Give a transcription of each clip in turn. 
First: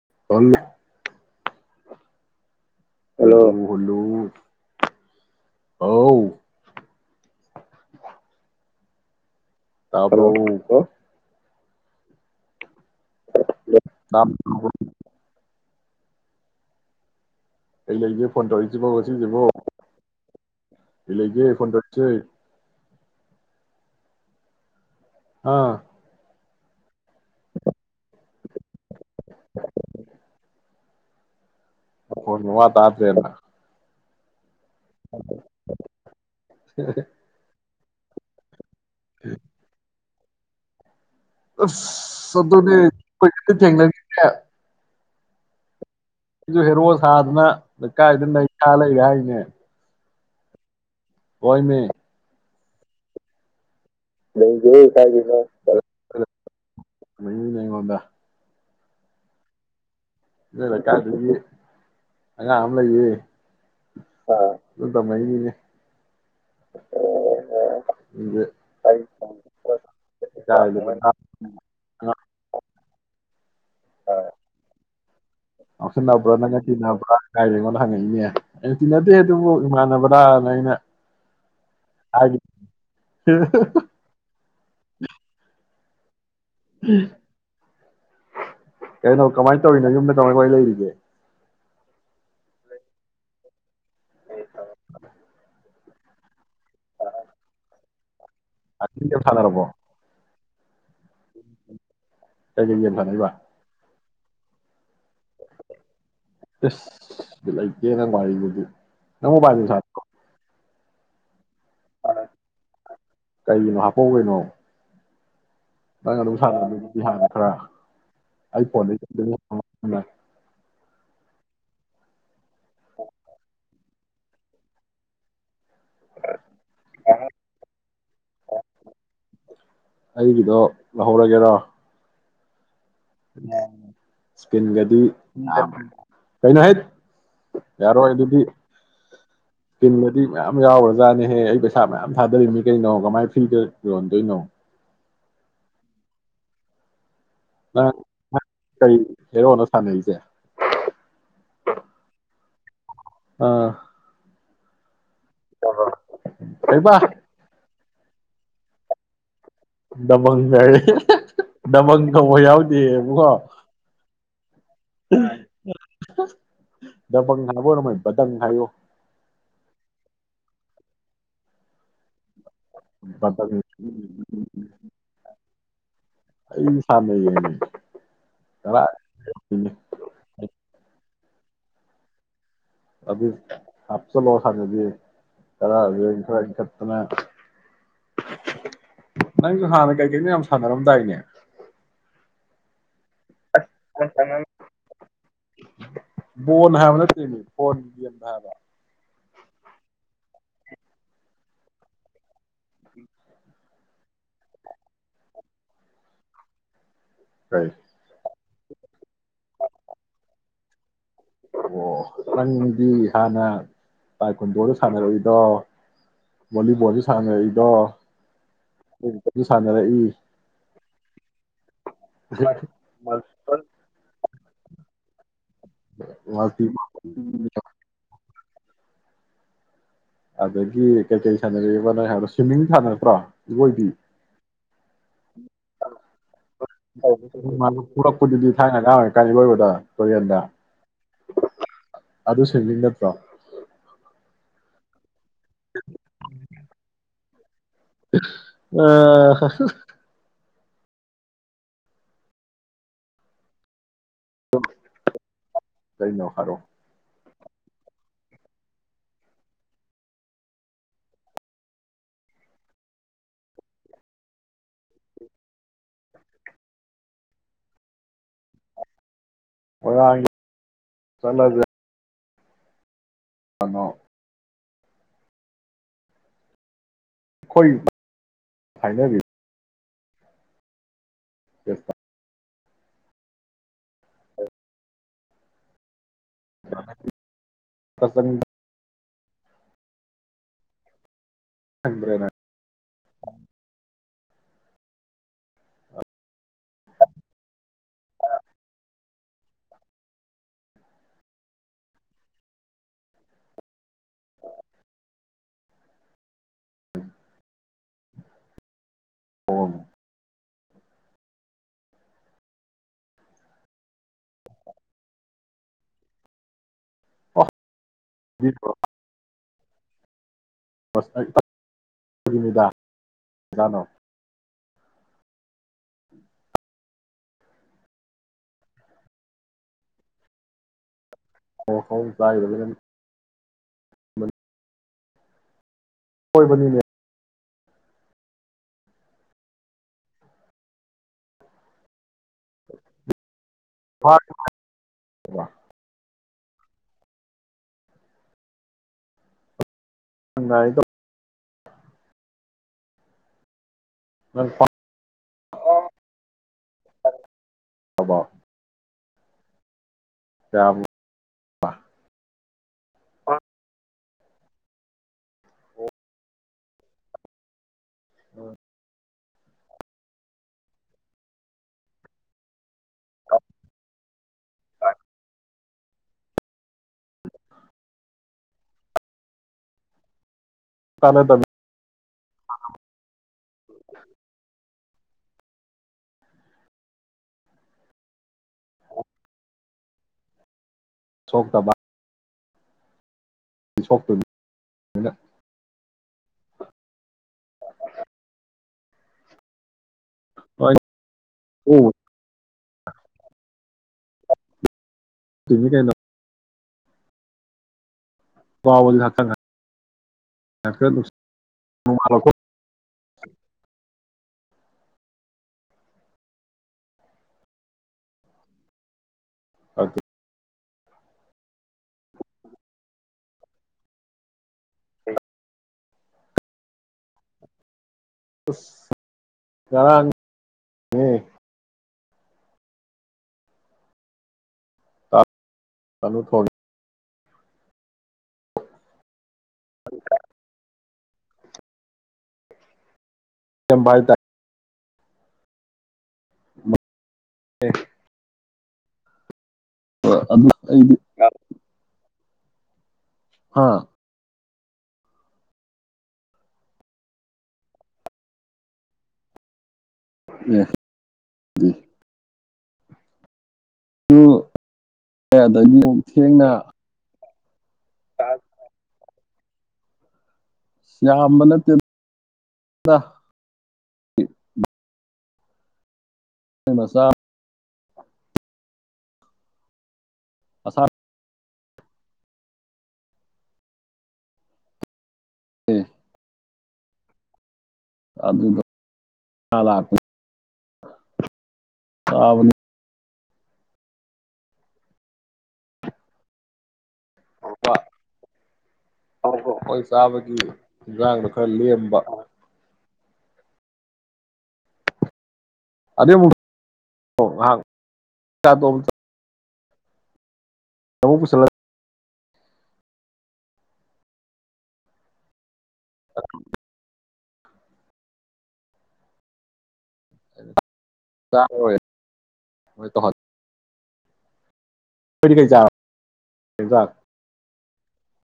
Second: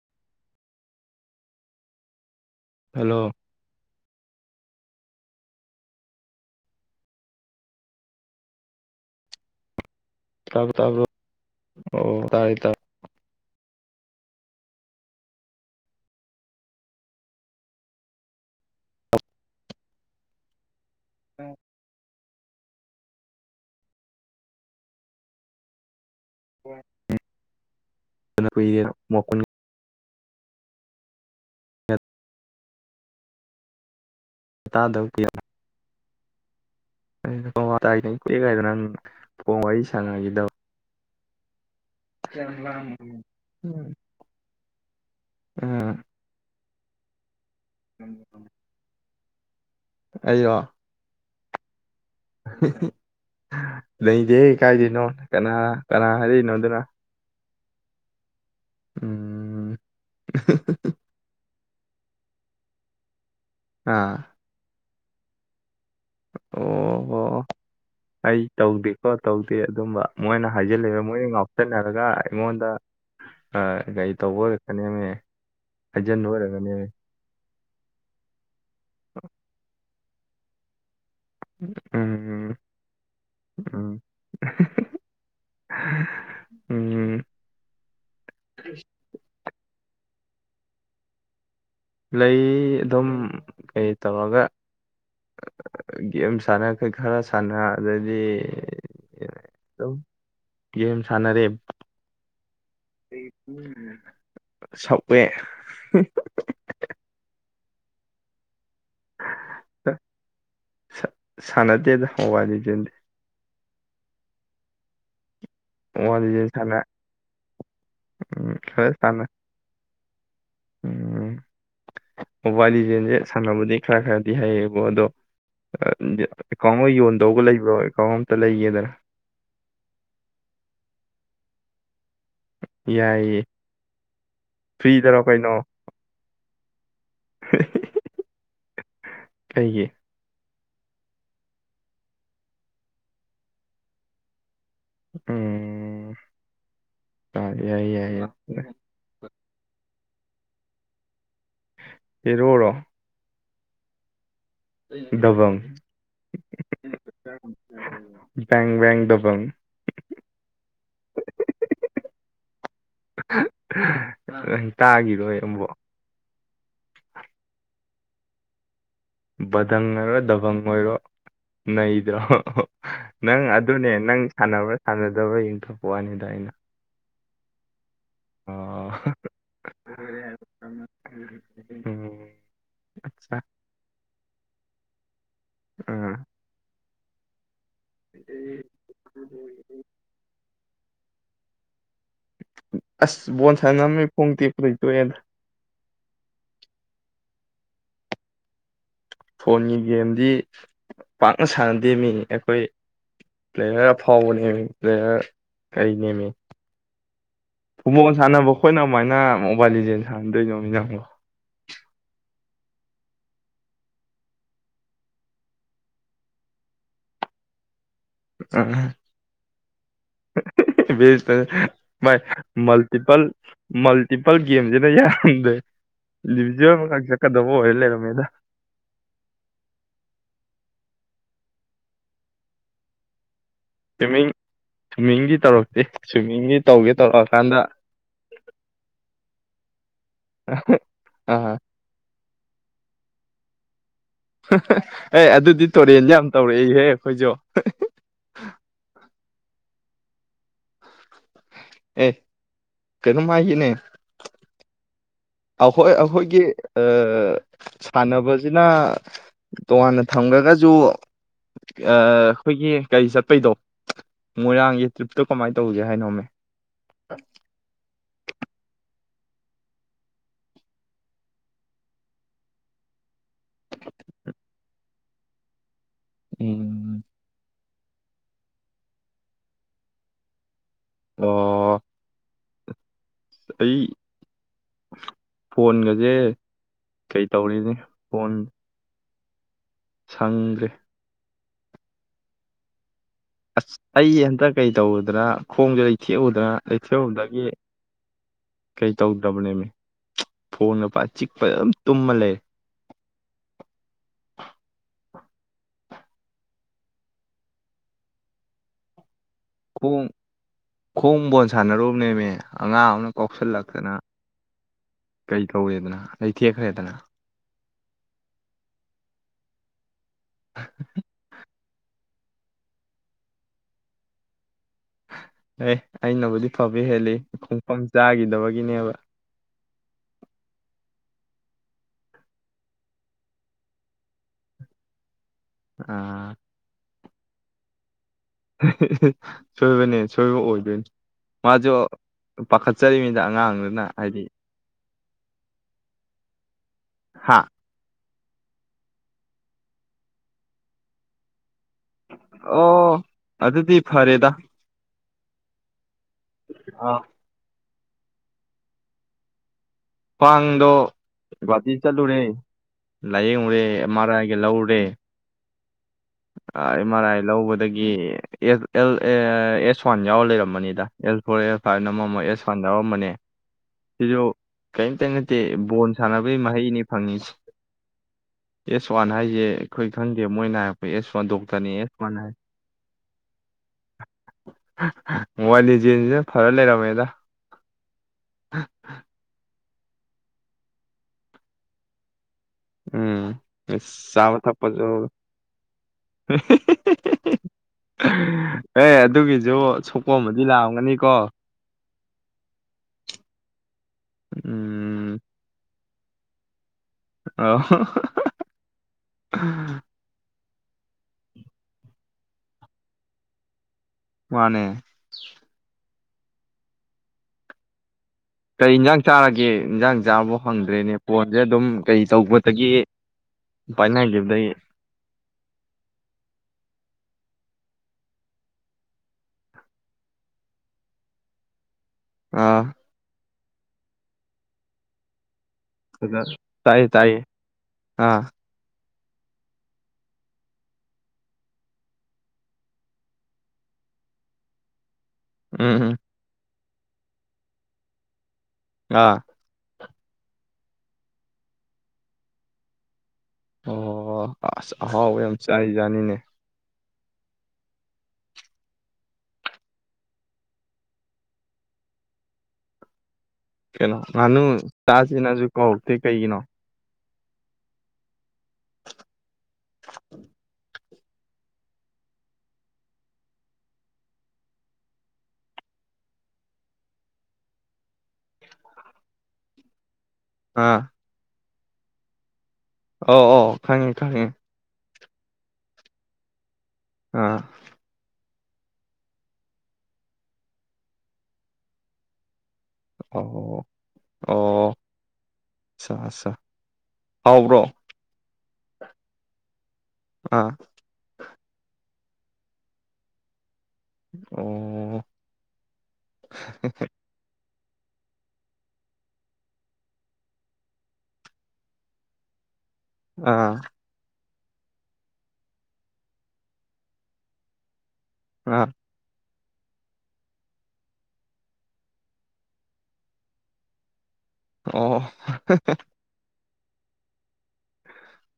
[unintelligible] Hello ꯃꯨꯂꯨ ꯍꯥꯎ ꯇꯕ꯭ꯔ ꯇꯥꯕ꯭ꯔꯣ [unintelligible] ꯇꯥꯕ꯭ꯔꯣ ꯑꯣ ꯇꯥꯔꯦ ꯇꯥꯔꯦ [inaudible] ꯑꯩ ꯂꯩꯒꯦ ꯐꯣꯟ ꯇꯪꯔꯛꯖꯤꯕꫭ ꯉꯁꯤꯖꯤꯕꫭ ꯀꯩ ꯂꯩꯒꯦ ꯐꫭꯟ‌ꯇꯧꯔꯛ ꯏꯖꯦ ꯑꯥ ꯍꯣꯏ ꯑꯗꯨꯅꯔ ꯃꯀꯟ ꯃꯥ ꯈꫭꯟ ꯃꯥꯋꯥ ꯇꯗ꯭ꯔꯦꯗ ꯇꯥꯗꯕ ꯀꯨꯏꯔꯦ [unintelligible] ꯑꯣ ꯀꯣꯏꯦꯒꯥꯏꯗꯅꯪ ꯐꫭꯟ ꯋꯥꯔꯤ ꯆꯟꯅꯒꯤꯗꯕ ꯑꯁ ꯑꯗꯨꯅꯦ [unintelligible] ꯇꯦꯡꯅꯒꯤꯗ꯭ꯔꯦ ꯎꯝ ꯍꯦ ꯔꯣ ꯁꯥꯗꯅ ꯂꯩꯀꯥꯏꯗ ꯅꯩꯁꯥ ꯂꯩꯔꯦ ꯍꯥꯏ ꯅꯦ ꯑꯩꯔꫭ ꯍꫭꯏꯃꯦ [unintelligible] ꯂꯩꯗꯦꯍꯦ ꯀꯥꯏꯗꯩꯅꯣ ꯀꯅꯥ ꯀꯅꯥ ꯍꯥꯏꯔꯛꯏꯅꯣ ꯑꯗꯨꯅ [unintelligible] ꯎꯝ ꯅꫭꯏ ꯂꯩꯀꯥꯏꯗꯒꯤ ꯑꯉꯥꯡ ꯑꯝ ꯂꯩꯌꯦ ꯑꯥ ꯑ ꯑꯗꯨꯗ ꯃꯥꯏꯒꯤꯅꯦ ꯑꯣ ꯍꯣ ꯑꯩ ꯑꯗꯨꯗꯤ ꯑꯩ ꯇꯧꯗꯦꯀꯣ ꯇꯧꯗꯦ ꯑꯗꯨꯝꯕ ꯃꯣꯏꯅ ꯂꯩꯀꯥꯏꯗ ꯍꯥꯏꯖꯤꯂꯕ ꯄꯪꯇꯥ ꯃꯣꯏꯅ ꯉꯥꯎꯁꯟꯅꯔꯒ ꯑꯩꯉꯣꯟꯗ ꯒꯥꯔꯤ ꯇꯧꯕ ꯑꯣꯏꯔꯛꯀꯅꯦꯃꯦ ꯍꯩꯖꯤꯟꯕ ꯑꯣꯏꯔꯛꯀꯅꯦꯃꯤ ꯐꯪꯉꯛꯏꯅꯦ ꯑꯩꯅ ꯇꯤꯟꯅꯗꯦ ꯑꯗꯨꯕꯨ ꯏꯃꯥꯟꯅꯕ꯭ꯔꯥꯅ ꯑꯩꯅ ꯎꯝ ꯍꯥꯏꯦ ꯎꯝ [inaudible] ꯀꯩꯅ ꯅ ꯀꯃꯥꯏ ꯇꯧꯔꯤꯅ ꯌꯨꯝꯗ ꯇꯧꯔ ꯑꯩꯈꯣꯏ ꯂꯩꯔꯤꯒꯦ ꯂꯩ ꯑꯗꯨꯝ ꯀꯩ ꯇꯧꯔꯒ ꯒꯦꯝ ꯁꯥꯟꯅꯈꯩ ꯈꯔ ꯁꯥꯟꯅ ꯑꯗꯩꯗꯤ ꯑꯦ ꯐꯂꯔꯔꯕꯣ ꯑꯗꯨꯝ ꯒꯦꯝ ꯁꯥꯟꯅꯔꯦ ꯀꯖꯦꯜ ꯊꯕ ꯁꯛꯋꯦ ꯌꯦꯦꯅ ꯃꯥꯒꯗꯤ ꯅꯪ ꯃꯣꯕꯥꯏꯜ ꯂꯦꯖꯤꯟ ꯁꯅꯥꯕ꯭ꯔꯣ? ꯁꯥꯟꯅꯗꯦꯗ ꯍꯋꯥꯅꯤ ꯆꯤꯟꯗꯦ ꯍꯥꯄꯦꯅꯣ ꯅꯪ ꯃꯣꯕꯥꯏꯜ ꯑꯗꯨꯝ ꯂꯤꯖꯦꯟ ꯁꯥꯟꯅ ꯁꯥꯟꯅꯗꯣꯏꯗꯤ ꯍꯥꯟꯅ ꯈꯔ ꯎꯝ ꯑꯩ ꯈꯔ ꯐꯣꯟꯗ ꯁꯥꯟꯅ ꯑ ꯎꯝ ꯃꯣꯕꯥꯏꯜ ꯂꯤꯗꯤꯖꯦꯟꯁꯦ ꯁꯥꯟꯅꯕꯗꯤ ꯈꯔ ꯈꯔꯗꯤ ꯍꯩꯌꯦꯕꯣ ꯑꯗꯣ ꯑꯦꯀꯥꯎꯟ ꯌꯣꯟꯗꯧꯕꯒ ꯂꯩꯕ꯭ꯔꯣ ꯑꯦꯀꯥꯎꯟ ꯑꯝꯇ ꯂꯩꯒꯦꯗꯅ ꯍꯧꯔꯒꯦꯔꯥ ꯌꯥꯏꯌꯦ ꯏꯁꯄꯤꯟꯒꯗꯤ ꯐ꯭ꯔꯤꯗꯔꯣ ꯀꯩꯅꯣ ꯀꯩꯅꯣ ꯍꯥꯏ ꯌꯥꯔꯣꯏ ꯑꯗꯨꯗꯤ ꯀꯩꯒꯤ ꯀꯗꯤ ꯌꯥꯝ ꯌꯥꯎꯔ ꯖꯥꯠꯅꯦꯍꯦ ꯑꯩ ꯄꯩꯁꯥ ꯃꯌꯥꯝ ꯊꯥꯗꯔꯤꯕꯃꯤ ꯀꯩꯅꯣ ꯀꯃꯥꯏ ꯐ꯭ꯔꯤꯗ ꯌꯣꯟꯗꯣꯏꯅꯣ ꯎꯝ ꯑ ꯌꯥꯏ ꯌꯥꯏ ꯑꯦꯔꯣ ꯅ ꯊꯅꯦꯁꯦ ꯏꯔꯔ ꯑꯥ ꯗꯕꯪ ꯑ ꯑꯣꯏꯣꯏꯕ ꯕꯦꯡ ꯦꯡꯦꯡ ꯗꯕꯪ ꯗꯕꯪ ꯉꯔꯦ ꯗꯕꯪ ꯀꯧꯕ ꯌꯥꯎꯗꯦꯕꯀꯣ ꯅꯪ ꯇꯥꯈꯤꯔꯣꯏ ꯑꯃꯨꯛ ꯗꯕꯪ ꯍꯥꯏꯕ ꯑꯣꯏꯔꯝꯃ ꯄ꯭ꯔꯗꯪ ꯍꯥꯏꯌꯣ ꯕꯙꯪ ꯑꯣꯏꯔꯣ ꯗꯕꯪ ꯑꯣꯏꯔꯣ ꯅꯩꯗ꯭ꯔꯣ ꯅꯪ ꯕꯗꯪ ꯑꯗꯨꯅꯦ ꯅꯪ ꯁꯥꯟꯅꯕ꯭ꯔꯥ ꯁꯥꯟꯅꯗꯕꯥꯒꯤꯡꯗꯣ ꯏꯗꯤ ꯁꯝꯒꯤꯅ ꯑ ꯑꯣ ꯎꯝ ꯑ ꯑꯆꯥ ꯍꯥꯆ ꯂꯅ ꯀꯔ ꯔꯠ ꯑꯥ ꯑꯗꯨꯃ ꯅꯁꯨ ꯍꯥꯟꯅ ꯀꯩ ꯀꯅꯤ ꯌꯥꯝ ꯁ ꯔꯝ ꯇꯏꯩꯅ ꯑꯁ ꯕꯣꯟ ꯁꯥꯟꯃꯦ ꯐꯨꯡꯗꯤꯦ ꯐꯩꯇꯣꯅ ꯕꯣꯟ ꯍꯥꯏꯕ ꯅꯠꯇꯔꯤꯅꯤ ꯐꯕꯣꯟ ꯦꯝ ꯍꯥꯏꯕ ꯐꯣꯟꯒꯤ ꯒꯦꯝꯗꯤ ꯄꯥꯛꯅ ꯁꯥꯟꯅꯗꯦ ꯃꯤ ꯍꯣꯏ ꯄ꯭ꯂꯦꯌꯔ ꯑꯐꯥꯎꯕ ꯅꯦꯝꯃꯤ ꯄ꯭ꯂꯦꯌꯔ ꯀꯔꯤ ꯅꯦꯝꯃꯤ ꯀꯩ ꯐꯨꯠꯕꯣꯜ ꯁꯥꯟꯅꯕ ꯑꯩꯈꯣꯏꯅ ꯑꯗꯨꯃꯥꯏꯅ ꯃꯣꯕꯥꯏꯜ ꯂꯤꯖꯦꯜ ꯁꯥꯟꯅꯟꯗꯣꯏꯅꯣ ꯝꯒꯣ ꯑꯣ ꯅꯪꯗꯤ ꯍꯥꯟꯅ ꯇꯥꯏꯀꯨꯟꯗꯣꯗ ꯁꯥꯟꯅꯔꯛꯏꯗꯣ ꯚꯣꯂꯤꯕꯣꯜꯗ ꯁꯥꯟꯅꯔꯛꯏꯗꯣ ꯑꯥ ꯁꯥꯟꯅꯔ ꯏ ꯦꯁ ꯇ ꯥꯏ ꯃꯜꯇꯤꯄꯜ ꯃꯜꯇꯤꯄꯜ ꯄꯜꯒꯤꯦꯝꯁꯤꯅ ꯌꯥꯝꯗꯦ ꯃꯜꯇꯤ ꯂꯤꯖꯕ ꯆꯀꯕꯨꯣ ꯏꯂꯦ ꯅ ꯃꯃꯦꯗ ꯑꯗꯒꯤ ꯀꯩ ꯀꯔꯤ ꯁꯥꯟꯅꯔꯕ ꯅꯣ ꯍꯥꯏꯣ ꯁ꯭ꯋꯤꯝꯃꯤꯡ ꯁꯥꯟꯅꯔꯠꯇ꯭ꯔꯣ ꯑꯣꯏꯣꯏꯕꯤ ꯍꯤ ꯄꯨꯔꯛꯄꯗꯨꯗꯤ ꯊꯥꯏꯅ ꯀꯥꯡ ꯀꯥꯏ ꯂꯣꯏꯕꯗ ꯑꯥ ꯑꯗꯨ ꯁꯕꯤ ꯅꯠꯇ꯭ꯔꯣ ꯑꯦ ꯑꯗꯨꯗꯤ ꯇꯨꯔꯦꯟ ꯌꯥꯝ ꯇꯧꯔꯛꯏꯍꯦ ꯑꯩꯈꯣꯏꯁꯨ ꯐ ꯑꯦ ꯀꯩꯅ ꯃꯥꯒꯤꯅꯦ ꯎꯝ ꯑꯩꯈꯣꯏ ꯑꯩꯈꯣꯏꯒꯤ ꯑ ꯁꯥꯟꯅꯕꯁꯤꯅ ꯇꯣꯉꯥꯟꯅ ꯊꯝꯈꯒꯁꯨ ꯑꯩꯈꯣꯏꯒꯤ ꯀꯔꯤ ꯆꯠꯄꯩꯗꯣ ꯃꯣꯏꯔꯥꯡꯒꯤ ꯇ꯭ꯔꯤꯞꯇꯣ ꯀꯃꯥꯏꯅ ꯇꯧꯒꯦ ꯍꯥꯏꯅꯣꯝꯃꯦ ꯑꯣꯔꯥꯡ ꯆꯂ ꯑꯗꯨ ꯊꯃꯣ ꯎꯝ ꯑꯩꯈꯣꯏ ꯍꯥꯏꯅꯕꯤ ꯑꯣ ꯑꯩ ꯐꯣꯟꯒꯁꯦ ꯀꯩ ꯇꯧꯔꯤꯅꯤ ꯐꯣꯟ ꯁꯪꯗ꯭ꯔꯦ ꯈꯪꯕ꯭ꯔ ꯅꯪ ꯑꯁ ꯑꯩ ꯍꯟꯇꯛ ꯀꯩ ꯇꯧꯔꯨꯗꯅ ꯈꯣꯡꯁꯨ ꯑꯩ ꯊꯦꯛꯎꯗꯅ ꯑꯦꯛꯆꯕꯝꯗꯒ ꯀꯩ ꯇꯧꯗ꯭ꯔꯕꯅꯦꯃꯤ ꯐꯣꯡꯒꯄꯥ ꯆꯤꯛꯄ ꯑꯗꯨꯝ ꯇꯨꯝꯃ ꯂꯩꯔꯦ꯫ [unintelligible] ꯈꯣꯡ ꯈꯣꯡ ꯕꯣꯟ ꯁꯥꯟꯅꯔꯨꯕꯅꯦꯃꯦ, ꯑꯉꯥꯡ ꯑꯃꯅ ꯀꯥꯎꯁꯜꯂꯛꯇꯅ ꯀꯩ ꯇꯧꯋꯦꯗꯅ ꯂꯩꯊꯦꯛꯈ꯭ꯔꯦꯗꯅ꯫ ꯑꫭ [unintelligible] ꯑꯦ ꯑꯩꯅꯕꯨꯗꯤ ꯐꯕ ꯍꯦꯜꯂꯤ ꯈꯣꯡꯐꯝ ꯆꯥꯈꯤꯗꯕꯒꯤꯅꯦꯕ꯫ [unintelligible] ꯑꯥ ꯍꯣꯏꯕꯅꯤꯅꯦ ꯁꯣꯏꯕꯅꯦ ꯁꯣꯏꯕ ꯑꯣꯏꯗꯣꯏꯅꯤ ꯃꯥꯁꯨ ꯄꯥꯈꯠꯆꯔꯤꯅꯤꯗ ꯑꯉꯥꯡꯗꯨꯅ ꯍꯥꯏꯗꯤ ꯋꯥ ꯍꯥꯥ ꯍꯪꯒꯥꯥꯏꯗ ꯑꯣ ꯑꯗꯨꯗꯤ ꯐꯔꯦꯗ ꯑꫭ ꯑꯥ ꯊꯕꯥ ꯈ꯭ꯋꯥꯡꯗꯣ ꯒꫭꯍꯥꯇꯤ ꯆꯠꯂꯨꯔꯦ꯫ ꯂꯌꯦꯡꯕ ꯌꯦꯡꯑꯦ ꯑꯝ ꯑꯌꯦ ꯑꯥꯏ ꯒꯦꯂꯧꯔꯦ ꯑ ꯑꯦꯝ ꯑꯥꯔ ꯑꯥꯏ ꯂꯧꯕꯗꯒꯤ ꯒꯤ A L A S one ꯌꯥꯎꯔ ꯂꯩꯔꯝꯕꯅꯤꯗ ꯑꯦꯁ ꯐꯣꯔ ꯑꯦꯁ ꯐꯥꯏꯚꯅ ꯑꯃꯃꯛ ꯑꯦꯁ ꯋꯥꯟ ꯌꯥꯎꯔꯝꯕꯅꯦ꯫ ꯁꯤꯁꯨ ꯀꯔꯤꯝꯇ ꯅꯠꯇꯦ ꯕꯣꯜ ꯁꯥꯟꯅꯕꯒꯤ ꯃꯍꯩꯅꯤ ꯐꯪꯉꯤ ꯑꯦꯁ ꯋꯥꯟ ꯍꯥꯏꯁꯦ ꯑꯩꯈꯣꯏ ꯈꯪꯗꯦꯕ꯫ ꯃꯣꯏꯅ ꯍꯥꯏꯔꯛꯄ ꯑꯦꯁ ꯋꯥꯟ ꯀꯥꯟꯅꯗꯕ ꯗꯣꯛꯇꯔꯅꯤꯌꯦ꯫ ꯃꯣꯕꯥꯏꯜ ꯂꯤꯖꯦꯟꯁꯤꯅ ꯐꯔ ꯂꯩꯔꯝꯃꯦꯗ꯫ ꯁꯣꯛ ꯇꯕ ꯎꯝ ꯆꯥꯕ ꯊꯛꯄꯁꯨ ꯑꯦ ꯑꯗꯨꯒꯤꯁꯨ ꯁꯣꯄꯣꯝꯝꯕꯗꯤ ꯍꯣꯏ ꯂꯥꯛꯑꯝꯒꯅꯤꯀꯣ ꯑꯣ ꯎꯝ ꯇꯨꯅꯤ ꯀꯩꯅꯣ ꯑ ꯋꯥꯎꯜ ꯇ ꯌꯥ ꯃꯃꯔꯣ ꯃꯅꯦ ꯀꯩꯖꯪ ꯆꯥꯔꯒꯦ ꯏꯟꯖꯥꯡ ꯆꯥꯕꯣ ꯐꯪꯗ꯭ꯔꯦꯅꯦ ꯐꯣꯟꯁꯦ ꯑꯗꯨꯝ ꯀꯩ ꯇꯧꯕꯗꯒꯤ ꯄꯥꯏꯅꯈꯤꯕꯗꯒꯤ ꯔꯥꯡ ꯑꯥ ꯀꯩꯅꯣ ꯑꯗ ꯊꯣꯡꯉꯦ ꯇꯥꯏꯌꯦ ꯇꯥꯏꯌꯦ ꯑꯥ ꯎꯝ ꯆꯚꯥꯏ ꯇꯥꯏ ꯎꯝꯝ ꯑꯦ ꯑꯥ ꯑ ꯑꯗꯨ ꯑꯩꯗꯤ ꯑꯥ ꯑ ꯑꯁ ꯑꯍꯥꯎꯕ ꯌꯥꯝ ꯆꯥꯏꯖꯥꯅꯤꯅꯦ ꯎ ꯎꯝ ꯀꯩꯅꯣ ꯉꯥꯅꯨ ꯑꯦ ꯆꯥꯁꯤꯅꯁꯨ ꯑꯗꯒꯤ ꯀꯧꯔꯛꯇꯦ ꯀꯩꯒꯤꯅꯣ ꯆ [inaudible] ꯁꯝꯕꯅ ꯕꯁ ꯑꯥ ꯑ ꯑꯣ ꯈꯪꯉꯦ ꯈꯪꯉꯦ ꯍ ꯑꯥ ꯑꯗꯨꯕ ꯑꯣ ꯑꯣ ꯑꯆꯥ ꯑꯆꯥ ꯍꯥꯎꯕ꯭ꯔꯣ ꯑ ꯍ ꯍ ꯆꯥꯕꯒꯤ ꯑꯥ ꯏꯟꯖꯥꯡꯗꯣ ꯈꯔ ꯂꯦꯝꯕ ꯑꯣ ꯑꯗ ꯀꯌꯥ ꯇꯣꯜꯗ ꯇꯧꯕꯕꯨ ꯆꯂ ꯑꯥ ꯑ ꯑꯥ ꯍ ꯑꯣ ꯍꯖꯥꯛ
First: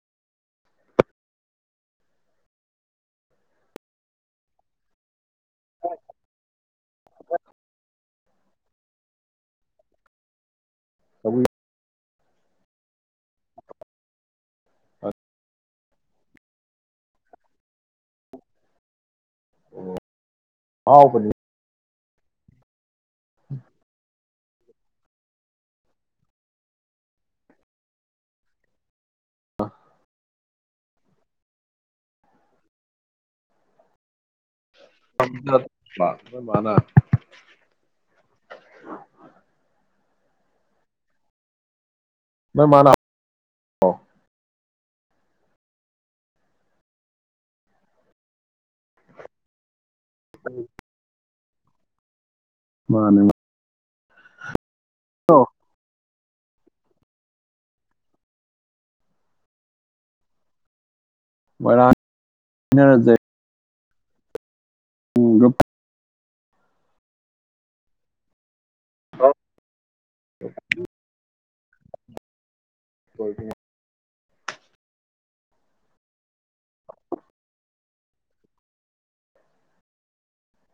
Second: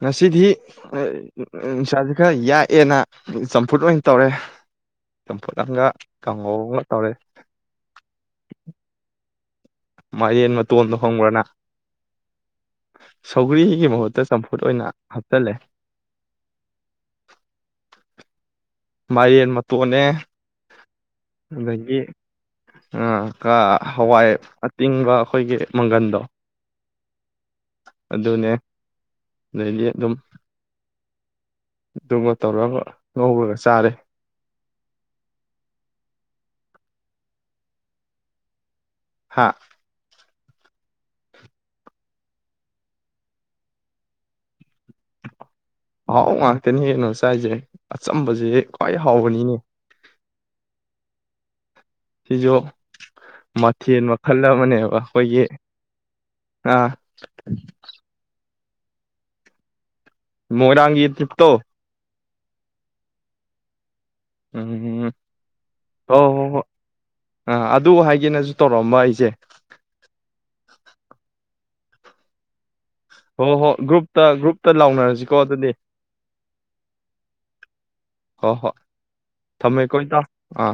ꯉꯁꯤꯗꯤ ꯅꯨꯡꯁꯥꯥꯁ ꯈꯔ ꯌꯥꯛꯑꯦꯅ ꯆꯝꯐꯨꯠ ꯑꯣꯏꯅ ꯇꯧꯔꯦ ꯆꯝꯐꯠꯂꯒ ꯀꯝ ꯇꯔꯦ ꯃꯥ ꯌꯦꯟ ꯃ ꯇꯣꯟꯗꯣ ꯍꯣꯡꯕ꯭ꯔꯅ ꯁꯧꯒ꯭ꯔꯤ ꯁꯧꯒ꯭ꯔꯤꯒꯤ ꯃꯍꯨꯠꯇ ꯆꯝꯐꯨꯠ ꯑꯣꯏꯅ ꯍꯥꯞꯆꯤꯜꯂꯦ ꯃꯥꯏꯔꯦꯟ ꯃꯇꯣꯟꯅꯦ ꯑꯍꯥꯎꯕꯅꯤ ꯑꯗꯒꯤ ꯀꯥ ꯍꯋꯥꯏ ꯑꯇꯤꯡꯕ ꯑꯩꯈꯣꯏꯒꯤ ꯃꯪꯒꯟꯗꯣ ꯑꯗꯨꯅꯦ ꯂꯩ ꯑꯗꯨꯝ ꯑꯗꯨꯒ ꯇꯧꯔꯒ ꯉꯧꯕꯒ ꯆꯥꯔꯦ [unintelligible] ꯄ ꯅꯣꯏꯃꯥꯅ ꯍꯥ [unintelligible] ꯑꯍꯥꯎ ꯉꯥꯛꯇꯅꯦ ꯀꯩꯅꯣ ꯆꯥꯏꯁꯦ ꯑꯆꯝꯕꯁꯦ ꯈ꯭ꯋꯥꯏ ꯍꯥꯎꯕꯅꯤꯅꯦ ꯎꯝ ꯁꯤꯖꯣ ꯆꯦꯟ ꯃꯈꯜ ꯑꯃꯅꯦꯕ ꯑꯩꯈꯣꯏꯒꯤ ꯑꯥ ꯃꯣꯏꯔꯥꯡꯒꯤꯠꯇ ꯃꫭꯏꯔꯥꯡ ꯏꯅꯔꯖ ꯎꯝ ꯑꯣ ꯍꯣꯏ ꯍꯣꯏ ꯑꯥ ꯑꯗꯨ ꯍꯥꯏꯒꯦꯅꯁꯨ ꯇꯧꯔꯑꯝꯕ ꯑꯩꯁꯦ ꯍ ꫭꯍꯣ ꯭ꯒꯔꯨꯨꯞ ꯇ ꯒ꯭ꯔꯨꯞꯇ ꯂꯥꯎꯅꯔꯁꯤꯀꯣ ꯑꯗꯨꯗꯤ ꯍꯣꯏ ꯍꯣꯏ ꯊꯝꯃꯦ ꯑꯩ ꯏꯇꯥꯎ ꯑꯥ